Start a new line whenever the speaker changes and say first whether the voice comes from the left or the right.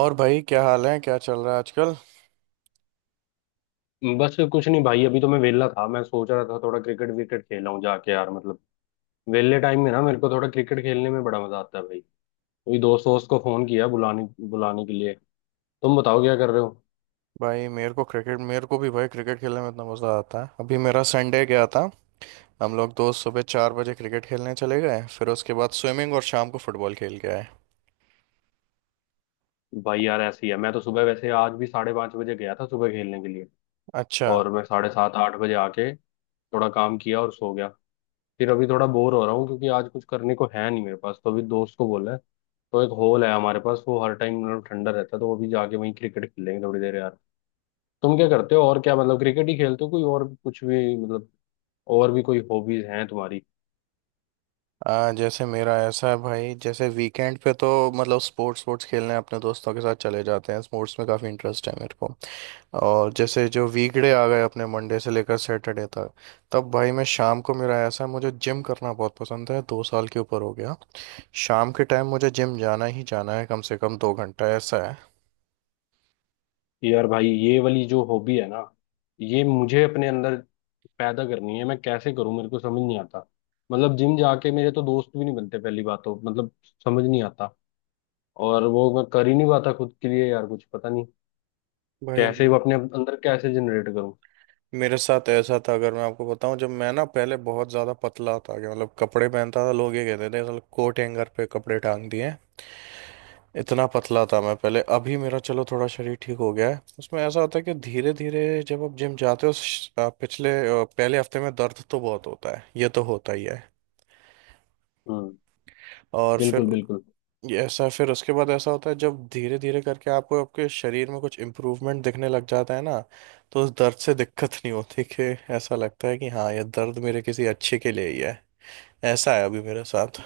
right: और भाई, क्या हाल है, क्या चल रहा है आजकल?
left: बस कुछ नहीं भाई, अभी तो मैं वेला था। मैं सोच रहा था थोड़ा क्रिकेट विकेट खेला हूँ जाके यार, मतलब वेले टाइम में ना मेरे को थोड़ा क्रिकेट खेलने में बड़ा मजा आता है भाई। कोई दोस्त वोस्त को फोन किया बुलाने बुलाने के लिए। तुम बताओ क्या कर रहे हो।
right: भाई मेरे को भी भाई क्रिकेट खेलने में इतना मज़ा आता है। अभी मेरा संडे गया था। हम लोग दोस्त सुबह 4 बजे क्रिकेट खेलने चले गए, फिर उसके बाद स्विमिंग और शाम को फुटबॉल खेल के आए।
left: भाई यार ऐसी है, मैं तो सुबह, वैसे आज भी 5:30 बजे गया था सुबह खेलने के लिए,
right: अच्छा।
left: और मैं 7:30 8 बजे आके थोड़ा काम किया और सो गया। फिर अभी थोड़ा बोर हो रहा हूँ क्योंकि आज कुछ करने को है नहीं मेरे पास, तो अभी दोस्त को बोला है। तो एक हॉल है हमारे पास, वो हर टाइम मतलब ठंडा रहता है, तो अभी जाके वहीं क्रिकेट खेलेंगे थोड़ी देर यार। तुम क्या करते हो, और क्या मतलब क्रिकेट ही खेलते हो कोई और कुछ भी, मतलब और भी कोई हॉबीज हैं तुम्हारी।
right: जैसे मेरा ऐसा है भाई, जैसे वीकेंड पे तो मतलब स्पोर्ट्स स्पोर्ट्स खेलने अपने दोस्तों के साथ चले जाते हैं, स्पोर्ट्स में काफ़ी इंटरेस्ट है मेरे को। और जैसे जो वीकडे आ गए अपने मंडे से लेकर सैटरडे तक, तब भाई मैं शाम को, मेरा ऐसा है, मुझे जिम करना बहुत पसंद है, 2 साल के ऊपर हो गया। शाम के टाइम मुझे जिम जाना ही जाना है, कम से कम 2 घंटा ऐसा है।
left: यार भाई ये वाली जो हॉबी है ना, ये मुझे अपने अंदर पैदा करनी है। मैं कैसे करूं, मेरे को समझ नहीं आता। मतलब जिम जाके मेरे तो दोस्त भी नहीं बनते पहली बात तो, मतलब समझ नहीं आता। और वो मैं कर ही नहीं पाता खुद के लिए यार, कुछ पता नहीं
right: भाई
left: कैसे
right: मेरे
left: वो अपने अंदर कैसे जनरेट करूं।
right: मेरे साथ ऐसा था, अगर मैं आपको बताऊं, जब मैं ना पहले बहुत ज़्यादा पतला था कि मतलब कपड़े पहनता था लोग ये कहते थे साला कोट हैंगर पे कपड़े टांग दिए। इतना पतला था मैं पहले। अभी मेरा, चलो, थोड़ा शरीर ठीक हो गया है। उसमें ऐसा होता है कि धीरे धीरे जब आप जिम जाते हो, पहले हफ्ते में दर्द तो बहुत होता है, ये तो होता ही है।
left: हम्म,
right: और फिर
left: बिल्कुल बिल्कुल।
right: ऐसा, फिर उसके बाद ऐसा होता है जब धीरे धीरे करके आपको, आपके शरीर में कुछ इम्प्रूवमेंट दिखने लग जाता है ना, तो उस दर्द से दिक्कत नहीं होती, कि ऐसा लगता है कि हाँ, ये दर्द मेरे किसी अच्छे के लिए ही है। ऐसा है अभी मेरे साथ।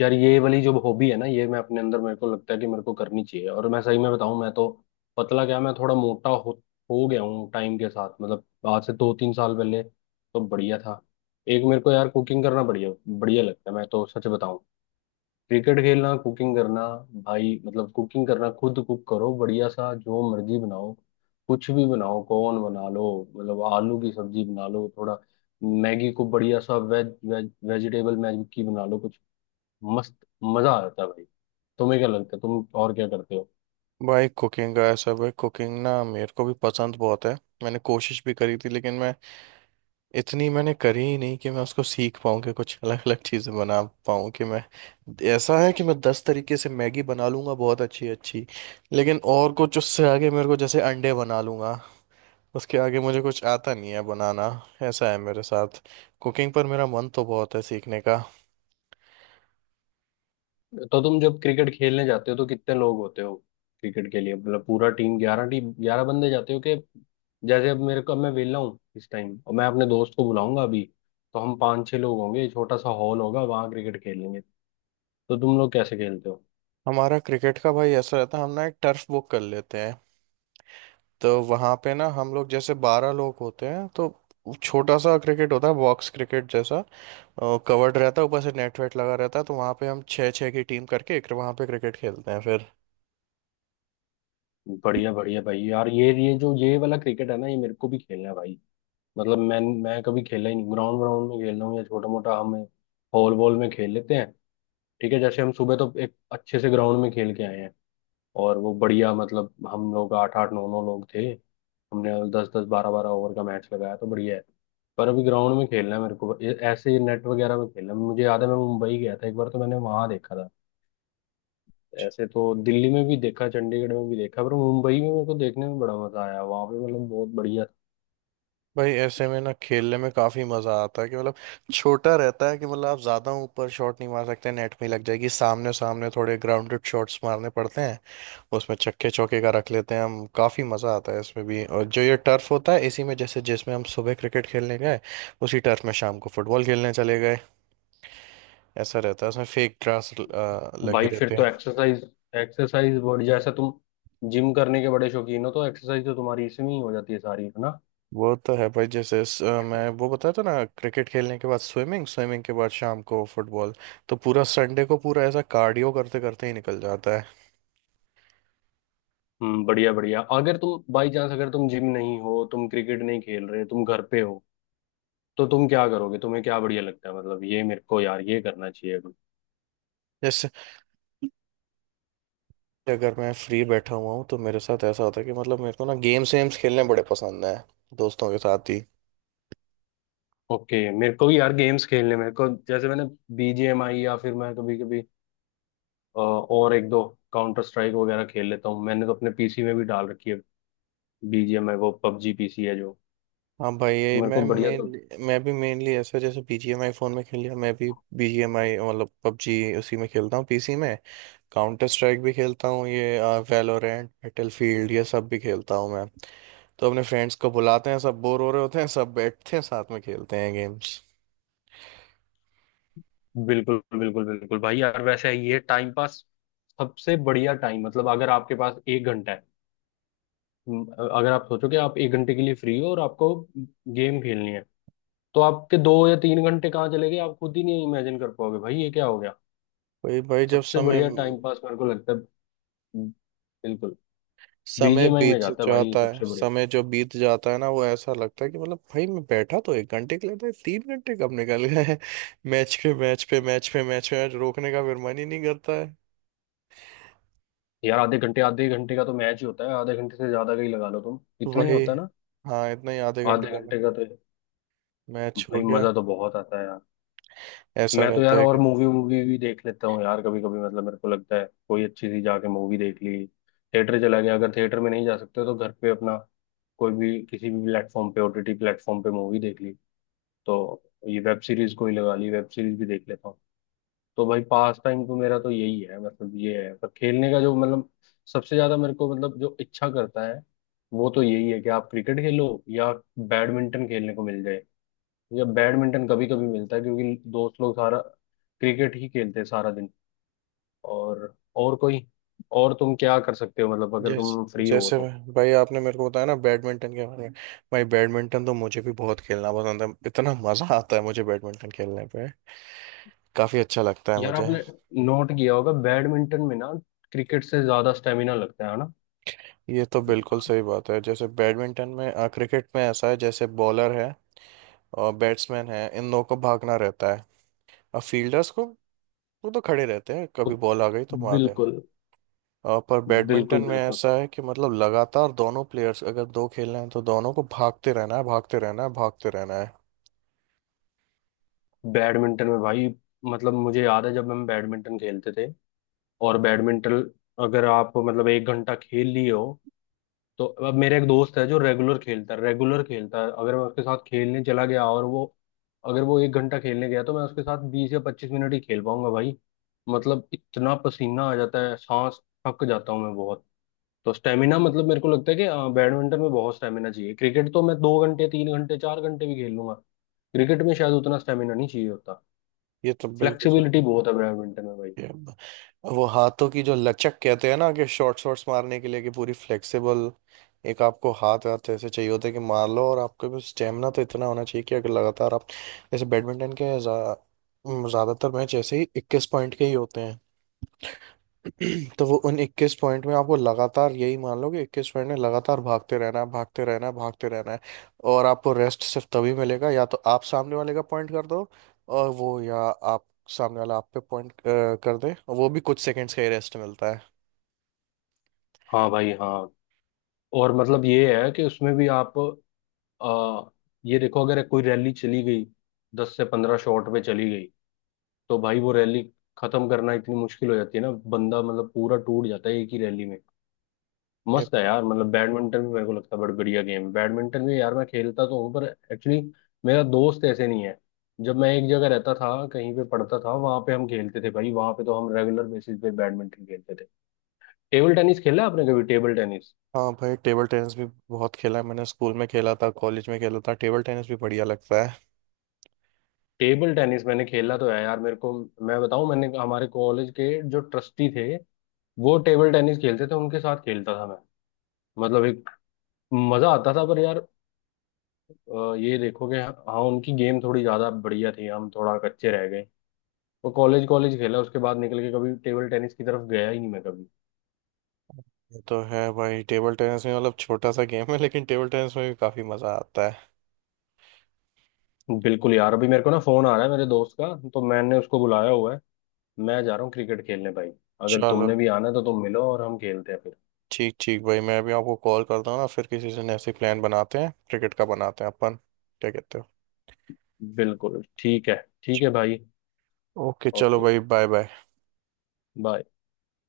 left: यार ये वाली जो हॉबी है ना, ये मैं अपने अंदर, मेरे को लगता है कि मेरे को करनी चाहिए। और मैं सही में बताऊं, मैं तो पतला क्या मैं थोड़ा मोटा हो गया हूँ टाइम के साथ। मतलब आज से 2 3 साल पहले तो बढ़िया था। एक मेरे को यार कुकिंग करना बढ़िया बढ़िया लगता है, मैं तो सच बताऊं। क्रिकेट खेलना, कुकिंग करना। भाई मतलब कुकिंग करना, खुद कुक करो बढ़िया सा, जो मर्जी बनाओ। कुछ भी बनाओ, कॉर्न बना लो, मतलब आलू की सब्जी बना लो थोड़ा, मैगी को बढ़िया सा वेज वेज वेजिटेबल मैगी बना लो कुछ। मस्त मजा आ जाता है भाई। तुम्हें क्या लगता है, तुम और क्या करते हो।
right: भाई कुकिंग ना मेरे को भी पसंद बहुत है। मैंने कोशिश भी करी थी, लेकिन मैं इतनी मैंने करी ही नहीं कि मैं उसको सीख पाऊँ, कि कुछ अलग अलग चीज़ें बना पाऊँ, कि मैं ऐसा है कि मैं 10 तरीके से मैगी बना लूँगा, बहुत अच्छी अच्छी। लेकिन और कुछ उससे आगे, मेरे को जैसे अंडे बना लूँगा, उसके आगे मुझे कुछ आता नहीं है बनाना। ऐसा है मेरे साथ। कुकिंग पर मेरा मन तो बहुत है सीखने का।
left: तो तुम जब क्रिकेट खेलने जाते हो तो कितने लोग होते हो? क्रिकेट के लिए मतलब पूरा टीम 11, टीम 11 बंदे जाते हो, कि जैसे अब मेरे को, अब मैं वेला हूँ इस टाइम और मैं अपने दोस्त को बुलाऊंगा अभी, तो हम 5 6 लोग होंगे, छोटा सा हॉल होगा, वहां क्रिकेट खेलेंगे। तो तुम लोग कैसे खेलते हो?
right: हमारा क्रिकेट का भाई ऐसा रहता है, हम ना एक टर्फ बुक कर लेते हैं। तो वहाँ पे ना हम लोग, जैसे 12 लोग होते हैं, तो छोटा सा क्रिकेट होता है, बॉक्स क्रिकेट जैसा। कवर्ड रहता है, ऊपर से नेट वेट लगा रहता है, तो वहाँ पे हम छः छः की टीम करके एक वहाँ पे क्रिकेट खेलते हैं फिर।
left: बढ़िया बढ़िया भाई यार, ये जो ये वाला क्रिकेट है ना, ये मेरे को भी खेलना है भाई। मतलब मैं कभी खेला ही नहीं ग्राउंड, ग्राउंड में खेल रहा हूँ या छोटा मोटा हम हॉल वॉल में खेल लेते हैं। ठीक है, जैसे हम सुबह तो एक अच्छे से ग्राउंड में खेल के आए हैं, और वो बढ़िया, मतलब हम लोग 8 8 9 9 लोग थे। हमने 10 10 12 12 ओवर का मैच लगाया, तो बढ़िया है। पर अभी ग्राउंड में खेलना है मेरे को, ऐसे नेट वगैरह में खेलना है। मुझे याद है मैं मुंबई गया था एक बार, तो मैंने वहां देखा था। ऐसे तो दिल्ली में भी देखा, चंडीगढ़ में भी देखा, पर मुंबई में मेरे को देखने में बड़ा मजा आया। वहां पे मतलब बहुत बढ़िया था।
right: भाई ऐसे में ना खेलने में काफी मजा आता है, कि मतलब छोटा रहता है, कि मतलब आप ज्यादा ऊपर शॉट नहीं मार सकते, नेट में ही लग जाएगी, सामने सामने थोड़े ग्राउंडेड शॉट्स मारने पड़ते हैं। उसमें छक्के चौके का रख लेते हैं हम, काफी मजा आता है इसमें भी। और जो ये टर्फ होता है, इसी में जैसे जिसमें हम सुबह क्रिकेट खेलने गए, उसी टर्फ में शाम को फुटबॉल खेलने चले गए। ऐसा रहता है, उसमें फेक ग्रास लगी
left: भाई फिर
right: रहते
left: तो
right: हैं।
left: एक्सरसाइज एक्सरसाइज बॉडी जैसा, तुम जिम करने के बड़े शौकीन हो, तो एक्सरसाइज तो तुम्हारी इसमें ही हो जाती है सारी है।
right: वो तो है भाई, जैसे मैं वो बताया था ना, क्रिकेट खेलने के बाद स्विमिंग, स्विमिंग के बाद शाम को फुटबॉल, तो पूरा संडे को पूरा ऐसा कार्डियो करते करते ही निकल जाता है।
left: बढ़िया बढ़िया। अगर तुम बाई चांस अगर तुम जिम नहीं हो, तुम क्रिकेट नहीं खेल रहे, तुम घर पे हो, तो तुम क्या करोगे? तुम्हें क्या बढ़िया लगता है, मतलब ये मेरे को यार, ये करना चाहिए अभी।
right: जैसे, अगर मैं फ्री बैठा हुआ हूँ तो मेरे साथ ऐसा होता है कि मतलब मेरे को ना गेम्स वेम्स खेलने बड़े पसंद है, दोस्तों के साथ ही।
left: ओके, मेरे को भी यार गेम्स खेलने, मेरे को जैसे मैंने बीजीएमआई, या फिर मैं कभी कभी, और एक दो काउंटर स्ट्राइक वगैरह खेल लेता हूँ। मैंने तो अपने पीसी में भी डाल रखी है बीजीएमआई, वो पबजी पीसी है जो,
right: हाँ भाई,
left: तो
right: ये
left: मेरे
right: मैं
left: को बढ़िया तो,
right: मेनली मैं भी मेनली ऐसा, जैसे BGMI फ़ोन में खेल लिया मैं भी, BGMI मतलब पबजी, उसी में खेलता हूँ पीसी में। काउंटर स्ट्राइक भी खेलता हूँ, ये वैलोरेंट, बैटलफील्ड, ये सब भी खेलता हूँ मैं। तो अपने फ्रेंड्स को बुलाते हैं, सब बोर हो रहे होते हैं, सब बैठते हैं, साथ में खेलते हैं गेम्स।
left: बिल्कुल बिल्कुल बिल्कुल भाई यार। वैसे ये टाइम पास सबसे बढ़िया टाइम, मतलब अगर आपके पास 1 घंटा है, अगर आप सोचो कि आप 1 घंटे के लिए फ्री हो और आपको गेम खेलनी है, तो आपके 2 या 3 घंटे कहाँ चले गए आप खुद ही नहीं इमेजिन कर पाओगे भाई, ये क्या हो गया।
right: भाई भाई, जब
left: सबसे
right: समय
left: बढ़िया टाइम पास मेरे को लगता है। हम्म, बिल्कुल।
right: समय
left: बीजीएमआई में
right: बीत
left: जाता है भाई
right: जाता है,
left: सबसे बढ़िया।
right: समय जो बीत जाता है ना, वो ऐसा लगता है कि मतलब भाई मैं बैठा तो एक घंटे के लिए था, ये 3 घंटे कब निकल गए। मैच पे मैच पे मैच पे मैच पे मैच, रोकने का फिर मन ही नहीं करता है।
left: यार आधे घंटे, आधे घंटे का तो मैच ही होता है, आधे घंटे से ज्यादा का ही लगा लो तुम। इतना ही
right: वही,
left: होता है ना,
right: हाँ, इतना ही, आधे घंटे
left: आधे
right: का
left: घंटे का तो।
right: मैच हो
left: भाई
right: गया,
left: मजा तो बहुत आता है।
right: ऐसा
left: मैं तो
right: रहता
left: यार और
right: है।
left: मूवी वूवी भी देख लेता हूँ यार कभी कभी। मतलब मेरे को लगता है कोई अच्छी सी जाके मूवी देख ली, थिएटर चला गया, अगर थिएटर में नहीं जा सकते तो घर पे अपना कोई भी, किसी भी प्लेटफॉर्म पे, ओटीटी प्लेटफॉर्म पे मूवी देख ली। तो ये वेब सीरीज कोई लगा ली, वेब सीरीज भी देख लेता हूँ। तो भाई पास टाइम तो मेरा तो यही है, मतलब ये है। पर खेलने का जो मतलब सबसे ज्यादा मेरे को, मतलब जो इच्छा करता है, वो तो यही है कि आप क्रिकेट खेलो या बैडमिंटन खेलने को मिल जाए। मुझे बैडमिंटन कभी कभी मिलता है क्योंकि दोस्त लोग सारा क्रिकेट ही खेलते हैं सारा दिन। और कोई, और तुम क्या कर सकते हो, मतलब अगर
right: जैस
left: तुम फ्री हो
right: जैसे
left: तो।
right: भाई भाई, आपने मेरे को बताया ना बैडमिंटन के बारे में, भाई बैडमिंटन तो मुझे भी बहुत खेलना पसंद है, इतना मजा आता है मुझे बैडमिंटन खेलने पे, काफी अच्छा लगता है
left: यार
right: मुझे।
left: आपने नोट किया होगा बैडमिंटन में ना, क्रिकेट से ज्यादा स्टेमिना लगता है ना।
right: ये तो बिल्कुल सही बात है, जैसे बैडमिंटन में, क्रिकेट में ऐसा है, जैसे बॉलर है और बैट्समैन है, इन दोनों को भागना रहता है, और फील्डर्स को, वो तो खड़े रहते हैं, कभी
left: उत-
right: बॉल आ गई तो मार देना।
left: बिल्कुल
right: पर बैडमिंटन
left: बिल्कुल
right: में
left: बिल्कुल।
right: ऐसा है कि मतलब लगातार दोनों प्लेयर्स, अगर दो खेल रहे हैं तो दोनों को भागते रहना है, भागते रहना है, भागते रहना है।
left: बैडमिंटन में भाई, मतलब मुझे याद है जब हम बैडमिंटन खेलते थे, और बैडमिंटन अगर आप मतलब 1 घंटा खेल लिए हो, तो, अब मेरा एक दोस्त है जो रेगुलर खेलता है, रेगुलर खेलता है, अगर मैं उसके साथ खेलने चला गया और वो, अगर वो 1 घंटा खेलने गया तो मैं उसके साथ 20 या 25 मिनट ही खेल पाऊंगा भाई। मतलब इतना पसीना आ जाता है, सांस थक जाता हूँ मैं बहुत। तो स्टेमिना, मतलब मेरे को लगता है कि बैडमिंटन में बहुत स्टेमिना चाहिए। क्रिकेट तो मैं 2 घंटे 3 घंटे 4 घंटे भी खेल लूंगा, क्रिकेट में शायद उतना स्टेमिना नहीं चाहिए होता।
right: ये तो बिल्कुल।
left: फ्लेक्सिबिलिटी बहुत है बैडमिंटन में भाई।
right: ये ब- वो हाथों की जो लचक कहते हैं ना, कि शॉर्ट शॉट्स मारने के लिए कि पूरी फ्लेक्सिबल एक, आपको हाथ हाथ ऐसे चाहिए होते हैं कि मार लो, और आपके भी स्टेमिना तो इतना होना चाहिए कि अगर लगातार आप, जैसे बैडमिंटन के ज़्यादातर मैच ऐसे ही 21 पॉइंट के ही होते हैं, तो वो उन 21 पॉइंट में आपको लगातार, यही मान लो कि 21 पॉइंट में लगातार भागते रहना है, भागते रहना है, भागते रहना है। और आपको रेस्ट सिर्फ तभी मिलेगा या तो आप सामने वाले का पॉइंट कर दो, और वो या आप, सामने वाला आप पे पॉइंट कर दे, और वो भी कुछ सेकंड्स का ही रेस्ट मिलता है।
left: हाँ भाई हाँ। और मतलब ये है कि उसमें भी आप, आ, ये देखो अगर कोई रैली चली गई 10 से 15 शॉट पे चली गई, तो भाई वो रैली खत्म करना इतनी मुश्किल हो जाती है ना। बंदा मतलब पूरा टूट जाता है एक ही रैली में।
right: ये-
left: मस्त है यार, मतलब बैडमिंटन भी मेरे को लगता है बड़ा बढ़िया गेम है। बैडमिंटन भी यार मैं खेलता तो हूँ पर, एक्चुअली मेरा दोस्त ऐसे नहीं है। जब मैं एक जगह रहता था कहीं पे पढ़ता था, वहां पे हम खेलते थे भाई, वहां पे तो हम रेगुलर बेसिस पे बैडमिंटन खेलते थे। टेबल टेनिस खेला आपने कभी, टेबल टेनिस?
right: हाँ भाई, टेबल टेनिस भी बहुत खेला है मैंने, स्कूल में खेला था, कॉलेज में खेला था, टेबल टेनिस भी बढ़िया लगता है।
left: टेबल टेनिस मैंने खेला तो है यार, मेरे को, मैं बताऊं, मैंने हमारे कॉलेज के जो ट्रस्टी थे वो टेबल टेनिस खेलते थे, उनके साथ खेलता था मैं, मतलब एक मजा आता था। पर यार, ये देखो कि, हाँ उनकी गेम थोड़ी ज्यादा बढ़िया थी, हम थोड़ा कच्चे रह गए। वो कॉलेज, कॉलेज खेला, उसके बाद निकल के कभी टेबल टेनिस की तरफ गया ही नहीं मैं कभी।
right: ये तो है भाई, टेबल टेनिस में मतलब छोटा सा गेम है, लेकिन टेबल टेनिस में भी काफी मजा आता है।
left: बिल्कुल यार, अभी मेरे को ना फोन आ रहा है मेरे दोस्त का, तो मैंने उसको बुलाया हुआ है, मैं जा रहा हूँ क्रिकेट खेलने भाई। अगर
right: चलो,
left: तुमने भी आना है तो तुम मिलो और हम खेलते हैं फिर।
right: ठीक ठीक भाई, मैं अभी आपको कॉल करता हूँ ना, फिर किसी दिन ऐसे प्लान बनाते हैं, क्रिकेट का बनाते हैं अपन, क्या कहते हो?
left: बिल्कुल ठीक है। ठीक है भाई।
right: ओके, चलो
left: ओके,
right: भाई, बाय बाय।
left: बाय।